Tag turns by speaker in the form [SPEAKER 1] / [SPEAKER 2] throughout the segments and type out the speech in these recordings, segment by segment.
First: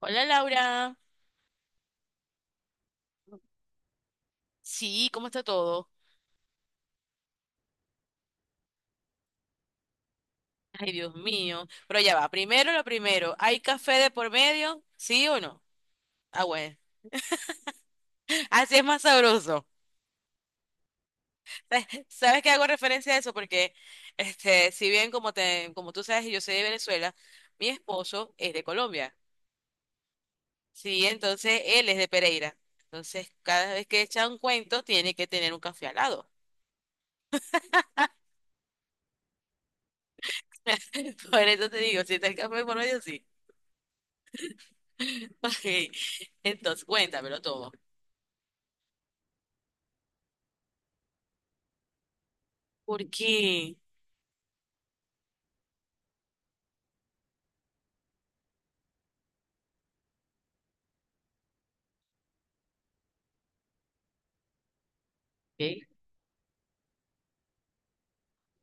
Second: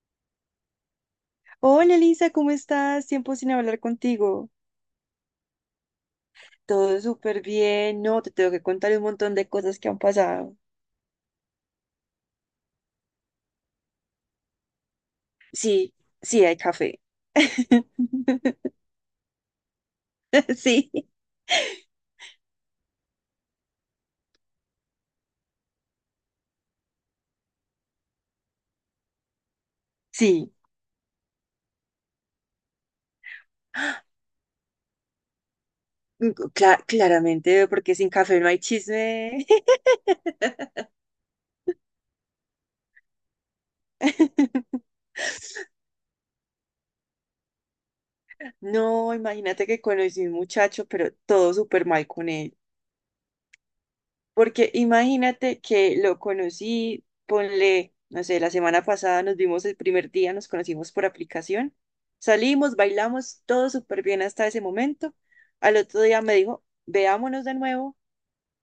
[SPEAKER 1] Hola Laura.
[SPEAKER 2] Hola Elisa, ¿cómo estás? Tiempo sin hablar contigo.
[SPEAKER 1] Sí, ¿cómo está todo?
[SPEAKER 2] Todo súper bien, no, te tengo que contar un montón de cosas que han pasado.
[SPEAKER 1] Ay, Dios mío. Pero ya va, primero lo primero. ¿Hay café de por medio? ¿Sí o no?
[SPEAKER 2] Sí,
[SPEAKER 1] Ah,
[SPEAKER 2] sí, hay
[SPEAKER 1] bueno.
[SPEAKER 2] café.
[SPEAKER 1] Así es más sabroso.
[SPEAKER 2] Sí,
[SPEAKER 1] ¿Sabes que hago referencia a eso? Porque, si bien como tú sabes, yo soy de Venezuela, mi esposo es de Colombia.
[SPEAKER 2] sí,
[SPEAKER 1] Sí, entonces él es de Pereira. Entonces, cada vez que echa un cuento, tiene que tener un café al lado.
[SPEAKER 2] claramente, porque sin café no hay chisme.
[SPEAKER 1] Por eso te digo, si está el café por medio, sí. Ok. Entonces, cuéntamelo todo.
[SPEAKER 2] No, imagínate que conocí a un muchacho, pero todo súper mal con él.
[SPEAKER 1] ¿Por qué?
[SPEAKER 2] Porque imagínate que lo conocí, ponle, no sé, la semana pasada nos vimos el primer día, nos conocimos por aplicación, salimos, bailamos, todo súper bien hasta ese momento. Al
[SPEAKER 1] Ok.
[SPEAKER 2] otro día me dijo, veámonos de nuevo,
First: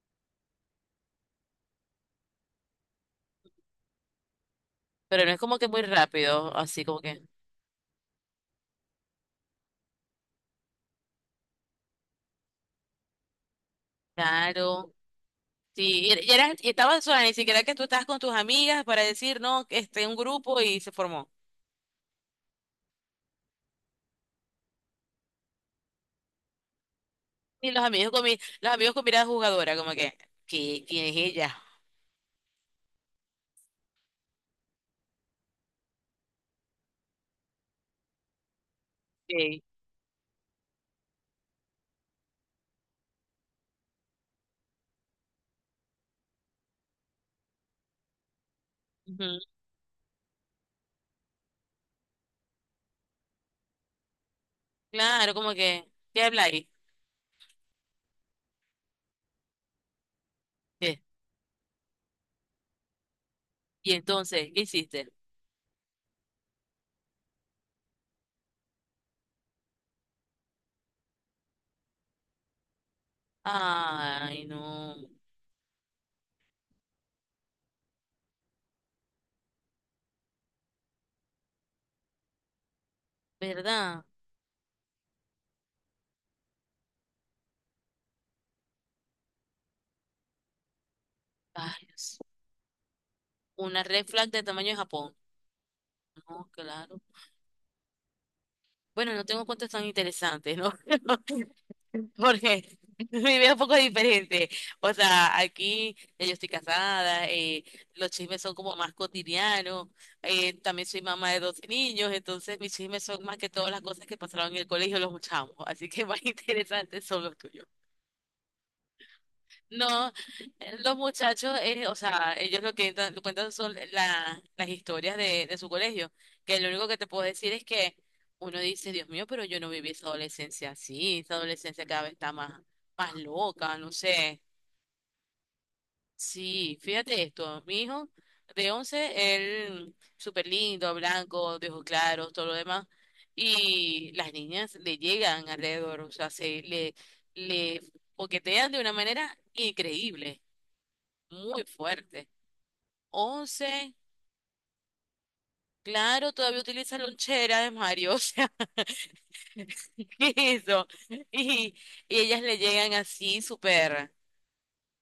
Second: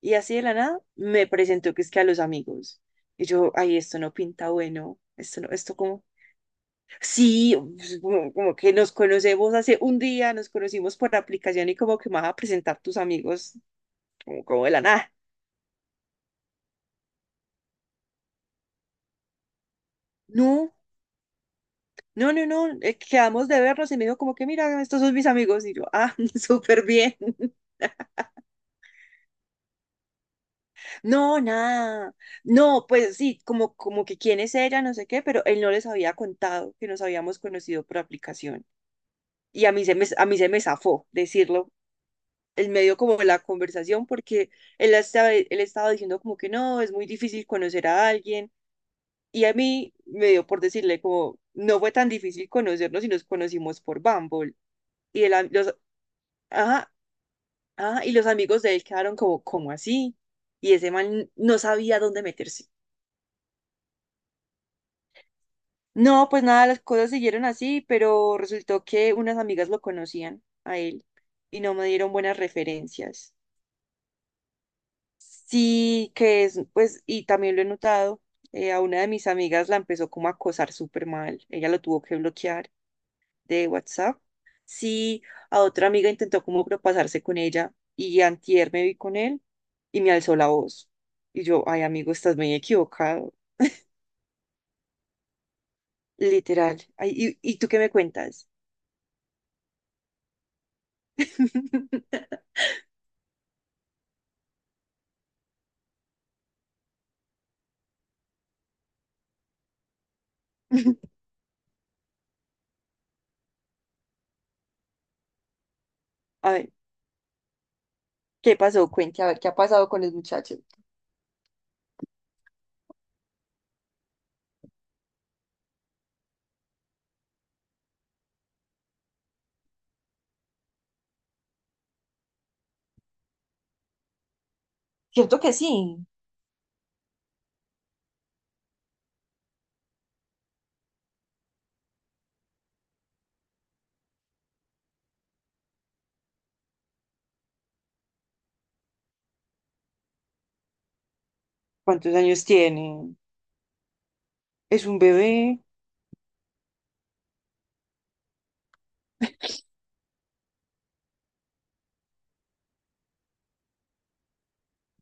[SPEAKER 2] y así de la nada me presentó que es que a los amigos. Y yo, ay, esto no pinta bueno,
[SPEAKER 1] Pero no es
[SPEAKER 2] esto no,
[SPEAKER 1] como que
[SPEAKER 2] esto
[SPEAKER 1] muy
[SPEAKER 2] como,
[SPEAKER 1] rápido, así como que.
[SPEAKER 2] sí, pues, como, como que nos conocemos hace un día, nos conocimos por aplicación y como que me vas a presentar tus amigos, como, como de la
[SPEAKER 1] Claro.
[SPEAKER 2] nada.
[SPEAKER 1] Sí, y y estaba sola, ni siquiera que tú estabas con tus amigas para decir, no, que este un grupo
[SPEAKER 2] No,
[SPEAKER 1] y se formó.
[SPEAKER 2] no, no, no, quedamos de vernos y me dijo como que mira, estos son mis amigos y yo, ah, súper bien.
[SPEAKER 1] Y los amigos con mirada jugadora, como que, ¿ quién es
[SPEAKER 2] No,
[SPEAKER 1] ella?
[SPEAKER 2] nada. No, pues sí, como, como que quién es ella, no sé qué, pero él no les había contado que nos habíamos conocido por aplicación.
[SPEAKER 1] Ok.
[SPEAKER 2] Y a mí se me zafó decirlo en medio como de la conversación porque él estaba diciendo como que no, es muy difícil conocer a alguien.
[SPEAKER 1] Ujú.
[SPEAKER 2] Y a mí me dio por decirle como, no fue tan difícil conocernos y nos conocimos por Bumble. Y el,
[SPEAKER 1] Claro,
[SPEAKER 2] am-
[SPEAKER 1] como
[SPEAKER 2] los,
[SPEAKER 1] que, ¿qué habláis?
[SPEAKER 2] Ajá. Ah, y los amigos de él quedaron como, como así. Y ese
[SPEAKER 1] ¿Qué?
[SPEAKER 2] man no sabía dónde meterse.
[SPEAKER 1] Y entonces, ¿qué hiciste?
[SPEAKER 2] No, pues nada, las cosas siguieron así, pero resultó que unas amigas lo conocían a él y no me dieron buenas referencias.
[SPEAKER 1] Ay, no,
[SPEAKER 2] Sí, que es, pues, y también lo he notado, a una de mis amigas la empezó como a acosar súper mal. Ella lo tuvo que bloquear de
[SPEAKER 1] ¿verdad?
[SPEAKER 2] WhatsApp, sí, a otra amiga intentó como propasarse con ella y antier me vi con él y me alzó la voz. Y yo, ay,
[SPEAKER 1] Ay,
[SPEAKER 2] amigo,
[SPEAKER 1] Dios.
[SPEAKER 2] estás muy equivocado,
[SPEAKER 1] Una red flag de tamaño de Japón. No,
[SPEAKER 2] literal.
[SPEAKER 1] claro.
[SPEAKER 2] Ay, y tú qué me cuentas?
[SPEAKER 1] Bueno, no tengo cuentos tan interesantes, ¿no? Porque mi vida es un poco diferente. O sea, aquí ya yo estoy casada, los chismes son como más cotidianos. También soy mamá de 12 niños, entonces mis chismes son más que todas las cosas que pasaron en el colegio, los chamos. Así que más
[SPEAKER 2] A ver,
[SPEAKER 1] interesantes son los tuyos.
[SPEAKER 2] ¿qué pasó? Cuente, a ver, ¿qué ha pasado con
[SPEAKER 1] No,
[SPEAKER 2] los muchachos?
[SPEAKER 1] los muchachos, o sea, ellos lo que lo cuentan son las historias de su colegio, que lo único que te puedo decir es que uno dice, Dios mío, pero yo no viví esa adolescencia así, esa adolescencia cada vez está más, más loca, no sé.
[SPEAKER 2] Cierto que sí.
[SPEAKER 1] Sí, fíjate esto, mi hijo de 11 él súper lindo, blanco, de ojos claros, todo lo demás, y las niñas le llegan alrededor, o sea, le coquetean de una manera increíble. Muy
[SPEAKER 2] ¿Cuántos
[SPEAKER 1] fuerte.
[SPEAKER 2] años tiene?
[SPEAKER 1] 11.
[SPEAKER 2] ¿Es un bebé?
[SPEAKER 1] Claro, todavía utiliza lonchera de Mario, o sea, ¿qué es eso? Y, y ellas le llegan así súper,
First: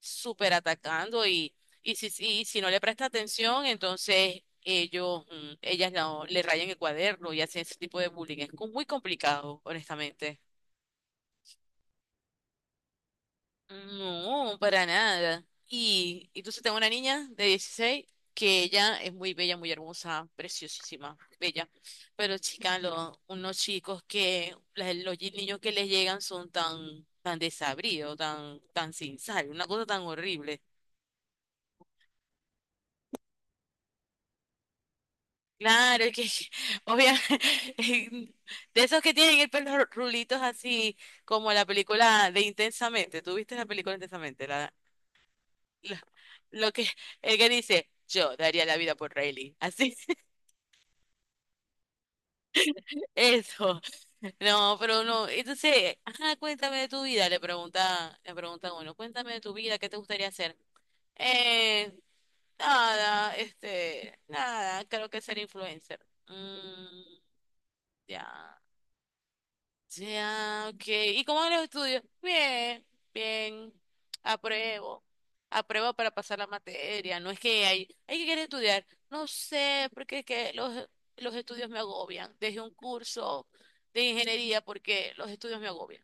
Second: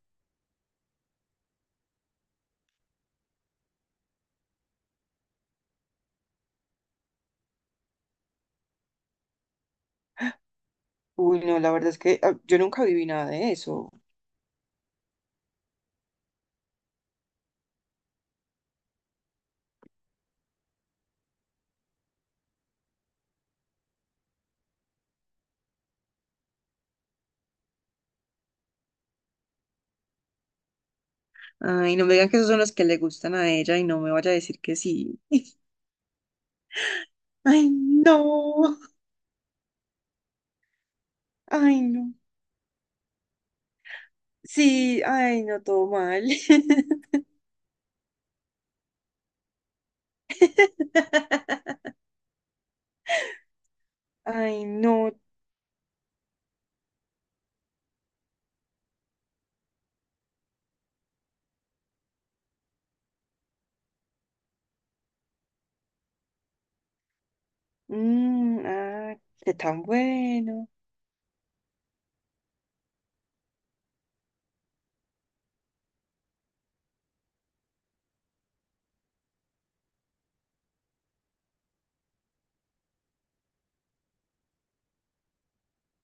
[SPEAKER 1] súper atacando y, si y si no le presta atención, entonces ellas no, le rayan el cuaderno y hacen ese tipo de bullying. Es muy complicado, honestamente.
[SPEAKER 2] Uy, no, la verdad es que yo nunca viví nada de eso.
[SPEAKER 1] No, para nada. Y entonces tengo una niña de 16 que ella es muy bella, muy hermosa, preciosísima, bella. Pero chica, unos chicos que los niños que les llegan son tan, tan desabridos, tan, tan sin sal, una cosa tan horrible.
[SPEAKER 2] Ay, no me digan que esos son los que le gustan a ella y no me vaya a decir que sí.
[SPEAKER 1] Claro, es que
[SPEAKER 2] Ay,
[SPEAKER 1] obviamente
[SPEAKER 2] no.
[SPEAKER 1] de esos que tienen el pelo rulitos así como la
[SPEAKER 2] Ay, no.
[SPEAKER 1] película de Intensamente. ¿Tú viste la película Intensamente?
[SPEAKER 2] Sí, ay, no, todo
[SPEAKER 1] Lo,
[SPEAKER 2] mal.
[SPEAKER 1] lo que el que dice, yo daría la vida por Riley. Así, eso.
[SPEAKER 2] Ay,
[SPEAKER 1] No, pero
[SPEAKER 2] no.
[SPEAKER 1] no. Entonces, ajá, cuéntame de tu vida, le pregunta a uno, cuéntame de tu vida, ¿qué te gustaría hacer? Eh, nada, nada, creo que ser influencer. Mm, ya.
[SPEAKER 2] Mm, ah, qué tan
[SPEAKER 1] Ya,
[SPEAKER 2] bueno.
[SPEAKER 1] ok. ¿Y cómo van los estudios? Bien, bien. Apruebo. Apruebo para pasar la materia. No es que hay que querer estudiar. No sé, porque es que los estudios me agobian. Dejé un curso de ingeniería porque los estudios me agobian.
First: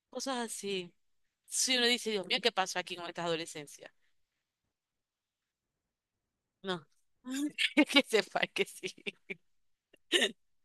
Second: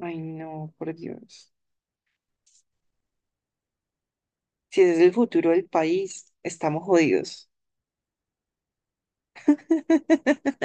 [SPEAKER 2] Ay,
[SPEAKER 1] Cosas
[SPEAKER 2] no,
[SPEAKER 1] así.
[SPEAKER 2] por Dios.
[SPEAKER 1] Si uno dice, Dios mío, ¿qué pasó aquí con estas adolescencias?
[SPEAKER 2] Si ese es el futuro del país,
[SPEAKER 1] No.
[SPEAKER 2] estamos jodidos.
[SPEAKER 1] Que sepa que sí.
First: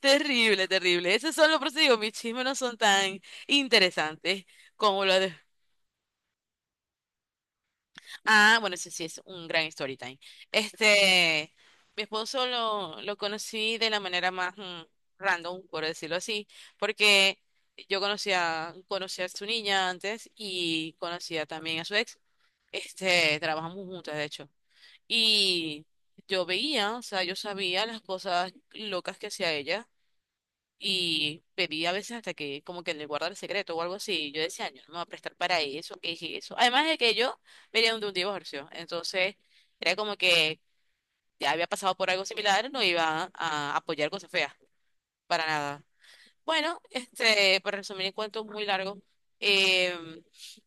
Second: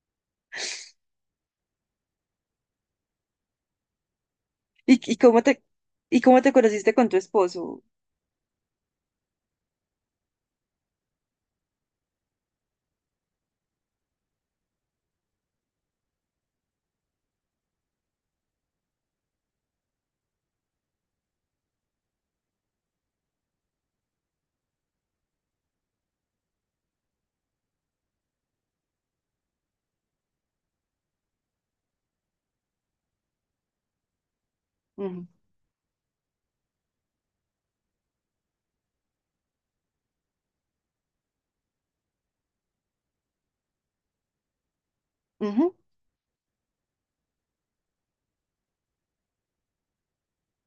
[SPEAKER 1] Terrible, terrible. Esos son los procedimientos. Mis chismes no son tan interesantes
[SPEAKER 2] ¿Y,
[SPEAKER 1] como los de.
[SPEAKER 2] y cómo te conociste con tu esposo?
[SPEAKER 1] Ah, bueno, ese sí es un gran story time. Este, mi esposo lo conocí de la manera más random, por decirlo así, porque yo conocía a su niña antes y conocía también a su ex. Trabajamos juntas, de hecho. Y yo veía, o sea, yo sabía las cosas locas que hacía ella y pedí a veces hasta que como que le guardara el secreto o algo así. Y yo decía, "Ay, yo no me voy a prestar para eso, que dije eso. Además de que yo venía de un divorcio. Entonces, era como que ya había pasado por algo similar, no iba a apoyar cosas feas. Para
[SPEAKER 2] Ujú, ujú.
[SPEAKER 1] nada. Bueno, para resumir el cuento muy largo, eh,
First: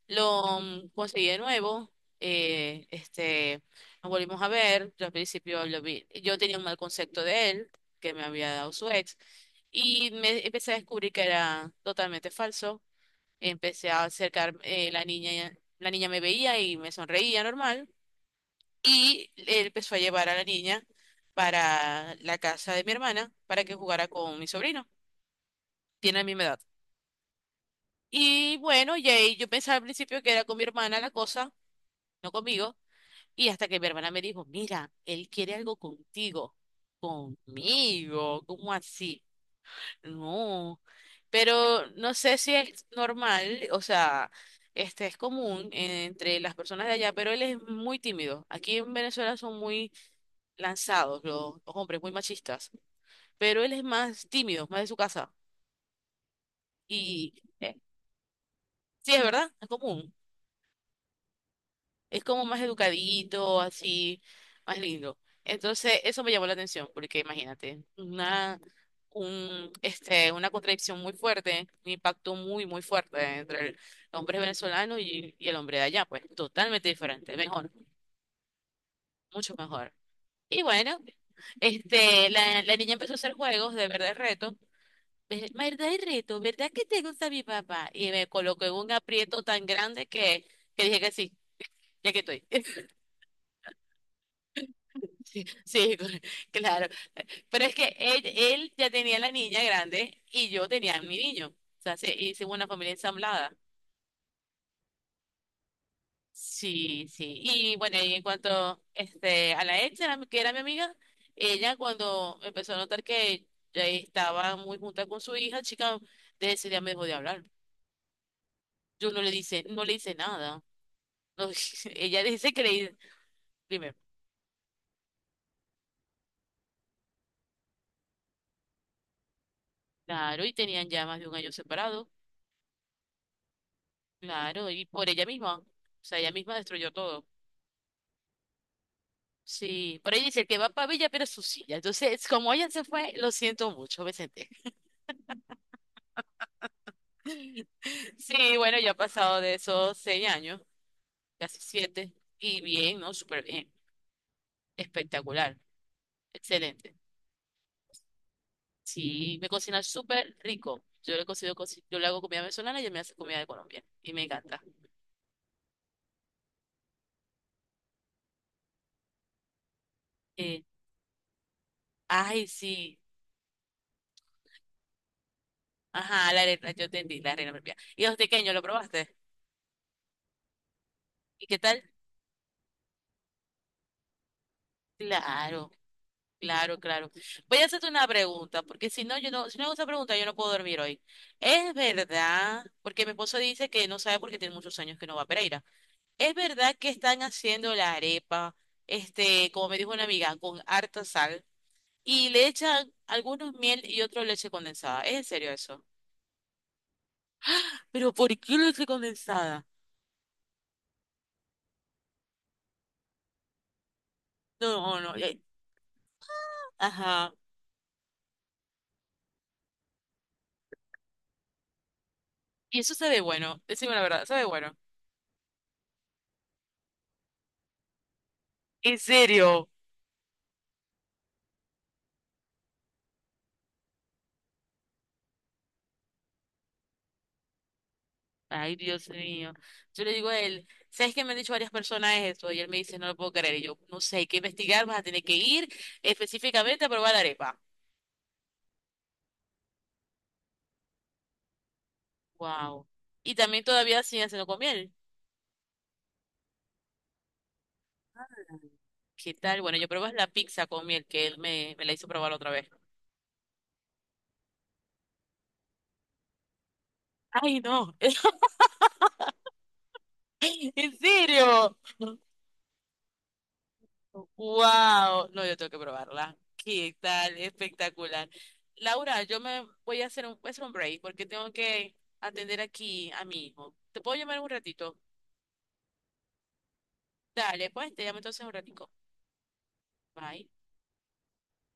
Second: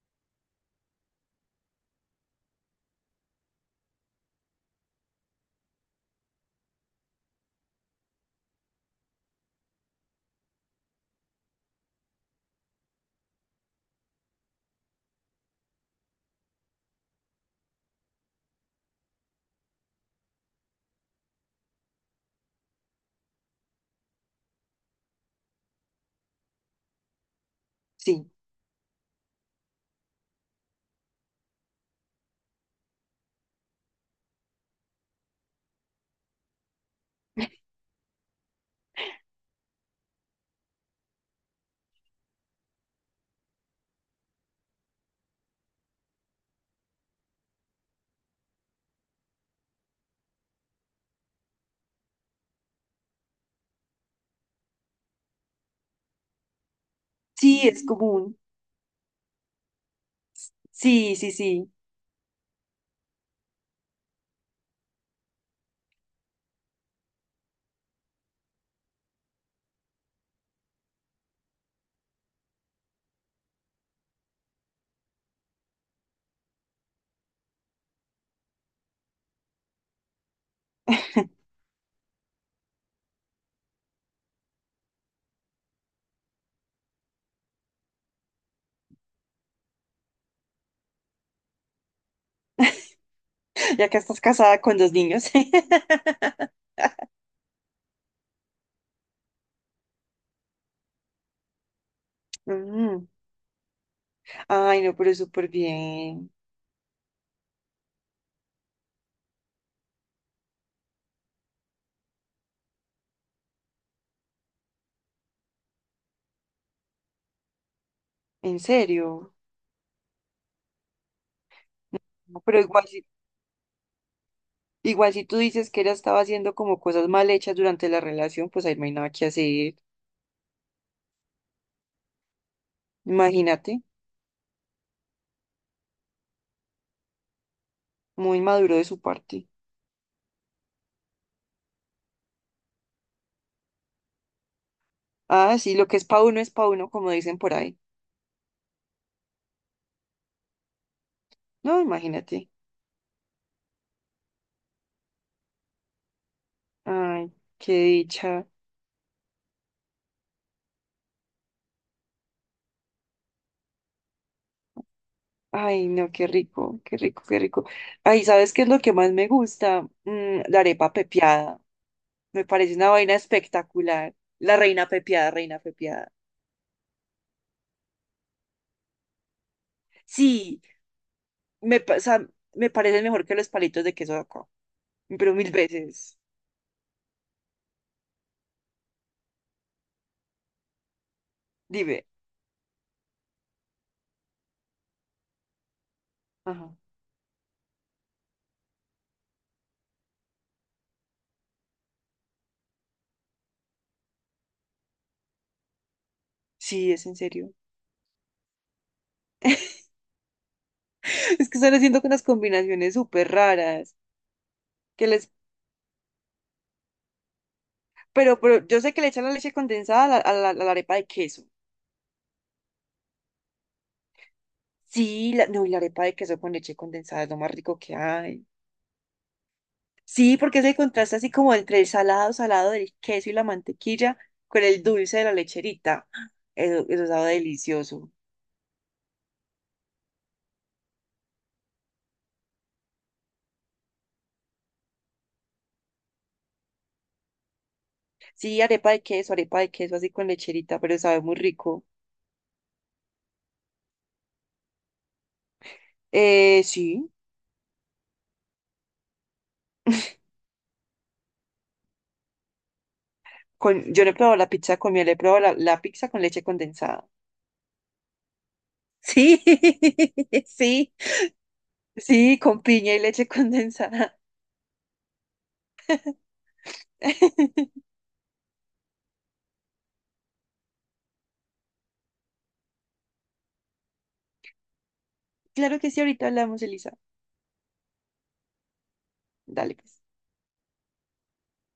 [SPEAKER 1] lo conseguí de nuevo, eh, este, nos volvimos a ver, yo al principio lo vi, yo tenía un mal concepto de él, que me había dado su ex, y me empecé a descubrir que era totalmente falso, empecé a acercar, la niña me veía y me sonreía normal, y él empezó a llevar a la niña para la casa de mi hermana para que jugara con mi sobrino, tiene la misma edad.
[SPEAKER 2] Sí,
[SPEAKER 1] Y bueno, y ahí yo pensaba al principio que era con mi hermana la cosa, no conmigo, y hasta que mi hermana me dijo, mira, él quiere algo contigo, conmigo, ¿cómo así? No, pero no sé si es normal, o sea, este es común entre las personas de allá, pero él es muy tímido. Aquí en Venezuela son muy lanzados los hombres, muy machistas, pero él es más tímido, más de su casa. Y
[SPEAKER 2] sí,
[SPEAKER 1] eh,
[SPEAKER 2] es común.
[SPEAKER 1] sí, es verdad, es común.
[SPEAKER 2] Sí, sí, sí.
[SPEAKER 1] Es como más educadito, así, más lindo. Entonces, eso me llamó la atención, porque imagínate, una contradicción muy fuerte, un impacto muy, muy fuerte entre el hombre venezolano y el hombre de allá, pues totalmente diferente, mejor, mucho mejor. Y bueno, la niña empezó a hacer juegos de verdad y reto. ¿Verdad y reto? ¿Verdad que te gusta mi papá? Y me colocó en un aprieto tan grande que dije que sí, ya que estoy.
[SPEAKER 2] Ya que estás casada con dos niños.
[SPEAKER 1] Sí, sí, claro. Pero es que él ya tenía la niña grande y yo tenía a mi niño. O sea, se hicimos una familia
[SPEAKER 2] Mm.
[SPEAKER 1] ensamblada.
[SPEAKER 2] Ay, no, pero súper bien.
[SPEAKER 1] Sí, sí. Y bueno, y en cuanto a la ex, era que era mi amiga, ella cuando empezó a notar que ya estaba muy junta con su hija, chica, desde ese día me dejó de hablar.
[SPEAKER 2] En
[SPEAKER 1] Yo no le
[SPEAKER 2] serio.
[SPEAKER 1] dice, no le hice nada. No, ella
[SPEAKER 2] No,
[SPEAKER 1] dice
[SPEAKER 2] pero
[SPEAKER 1] que le primero.
[SPEAKER 2] igual si tú dices que ella estaba haciendo como cosas mal hechas durante la relación, pues ahí no hay nada que hacer.
[SPEAKER 1] Claro, y tenían ya más de un año separados.
[SPEAKER 2] Imagínate.
[SPEAKER 1] Claro, y por ella misma. O sea, ella misma destruyó todo.
[SPEAKER 2] Muy maduro de su parte.
[SPEAKER 1] Sí, por ahí dice, el que va para Villa pero su silla. Entonces, como ella se fue, lo siento mucho, Vicente.
[SPEAKER 2] Ah, sí, lo que es pa' uno, como dicen por ahí.
[SPEAKER 1] Sí, bueno, ya ha pasado de esos 6 años, casi
[SPEAKER 2] No,
[SPEAKER 1] 7,
[SPEAKER 2] imagínate.
[SPEAKER 1] y bien, ¿no? Súper bien, espectacular, excelente.
[SPEAKER 2] Ay, qué dicha.
[SPEAKER 1] Sí, me cocina súper rico. Yo le cocino, yo le hago comida venezolana y ella me hace comida de Colombia, y me encanta.
[SPEAKER 2] Ay, no, qué rico, qué rico, qué rico. Ay, ¿sabes qué es lo que más me gusta? Mm, la
[SPEAKER 1] Eh,
[SPEAKER 2] arepa pepiada. Me
[SPEAKER 1] ay,
[SPEAKER 2] parece una
[SPEAKER 1] sí,
[SPEAKER 2] vaina espectacular. La reina pepiada, reina pepiada.
[SPEAKER 1] ajá, la arena, yo entendí, la arena propia. ¿Y los pequeños, lo probaste?
[SPEAKER 2] Sí,
[SPEAKER 1] ¿Y qué tal?
[SPEAKER 2] o sea, me parece mejor que los palitos de queso de acá, pero mil
[SPEAKER 1] Claro.
[SPEAKER 2] veces.
[SPEAKER 1] Claro, claro. Voy a hacerte una pregunta, porque si no, yo no, si no hago esa pregunta, yo no puedo dormir hoy. ¿Es
[SPEAKER 2] Dime.
[SPEAKER 1] verdad? Porque mi esposo dice que no sabe porque tiene muchos años que no va a Pereira. ¿Es
[SPEAKER 2] Ajá.
[SPEAKER 1] verdad que están haciendo la arepa, como me dijo una amiga, con harta sal y le echan algunos miel y otro leche condensada? ¿Es en serio eso?
[SPEAKER 2] Sí, es en serio.
[SPEAKER 1] ¿Pero por qué leche condensada?
[SPEAKER 2] Es que están haciendo unas combinaciones súper raras
[SPEAKER 1] No, no,
[SPEAKER 2] que
[SPEAKER 1] no.
[SPEAKER 2] les...
[SPEAKER 1] Ajá.
[SPEAKER 2] Pero yo sé que le echan la leche condensada a a la arepa de queso.
[SPEAKER 1] Y eso sabe bueno, decime la verdad, sabe bueno.
[SPEAKER 2] Sí, no, y la arepa de queso con leche condensada es lo más rico que hay.
[SPEAKER 1] ¿En serio?
[SPEAKER 2] Sí, porque es el contraste así como entre el salado, salado del queso y la mantequilla con el dulce de la lecherita. Eso sabe delicioso.
[SPEAKER 1] Ay, Dios mío. Yo le digo a él, ¿sabes qué me han dicho varias personas esto? Y él me dice, no lo puedo creer. Y yo, no sé, hay que investigar, vas a tener que ir específicamente a probar la arepa.
[SPEAKER 2] Sí, arepa de queso así con lecherita, pero sabe muy rico.
[SPEAKER 1] Wow. Y también todavía siguen haciendo con miel.
[SPEAKER 2] Sí,
[SPEAKER 1] ¿Qué tal? Bueno, yo probé la pizza con miel que él me la hizo probar otra vez.
[SPEAKER 2] con, yo no he probado la pizza con miel, he probado la pizza con leche condensada.
[SPEAKER 1] Ay, no.
[SPEAKER 2] Sí,
[SPEAKER 1] ¿En
[SPEAKER 2] sí.
[SPEAKER 1] serio?
[SPEAKER 2] Sí, con piña y leche condensada.
[SPEAKER 1] Wow. No, yo tengo que probarla. ¿Qué tal? Espectacular. Laura, yo me voy a hacer un break porque tengo que atender aquí a mi hijo. ¿Te puedo llamar en un ratito?
[SPEAKER 2] Claro que sí, ahorita hablamos, Elisa.
[SPEAKER 1] Dale, pues te llamo entonces un ratico.
[SPEAKER 2] Dale, pues.
[SPEAKER 1] Bye.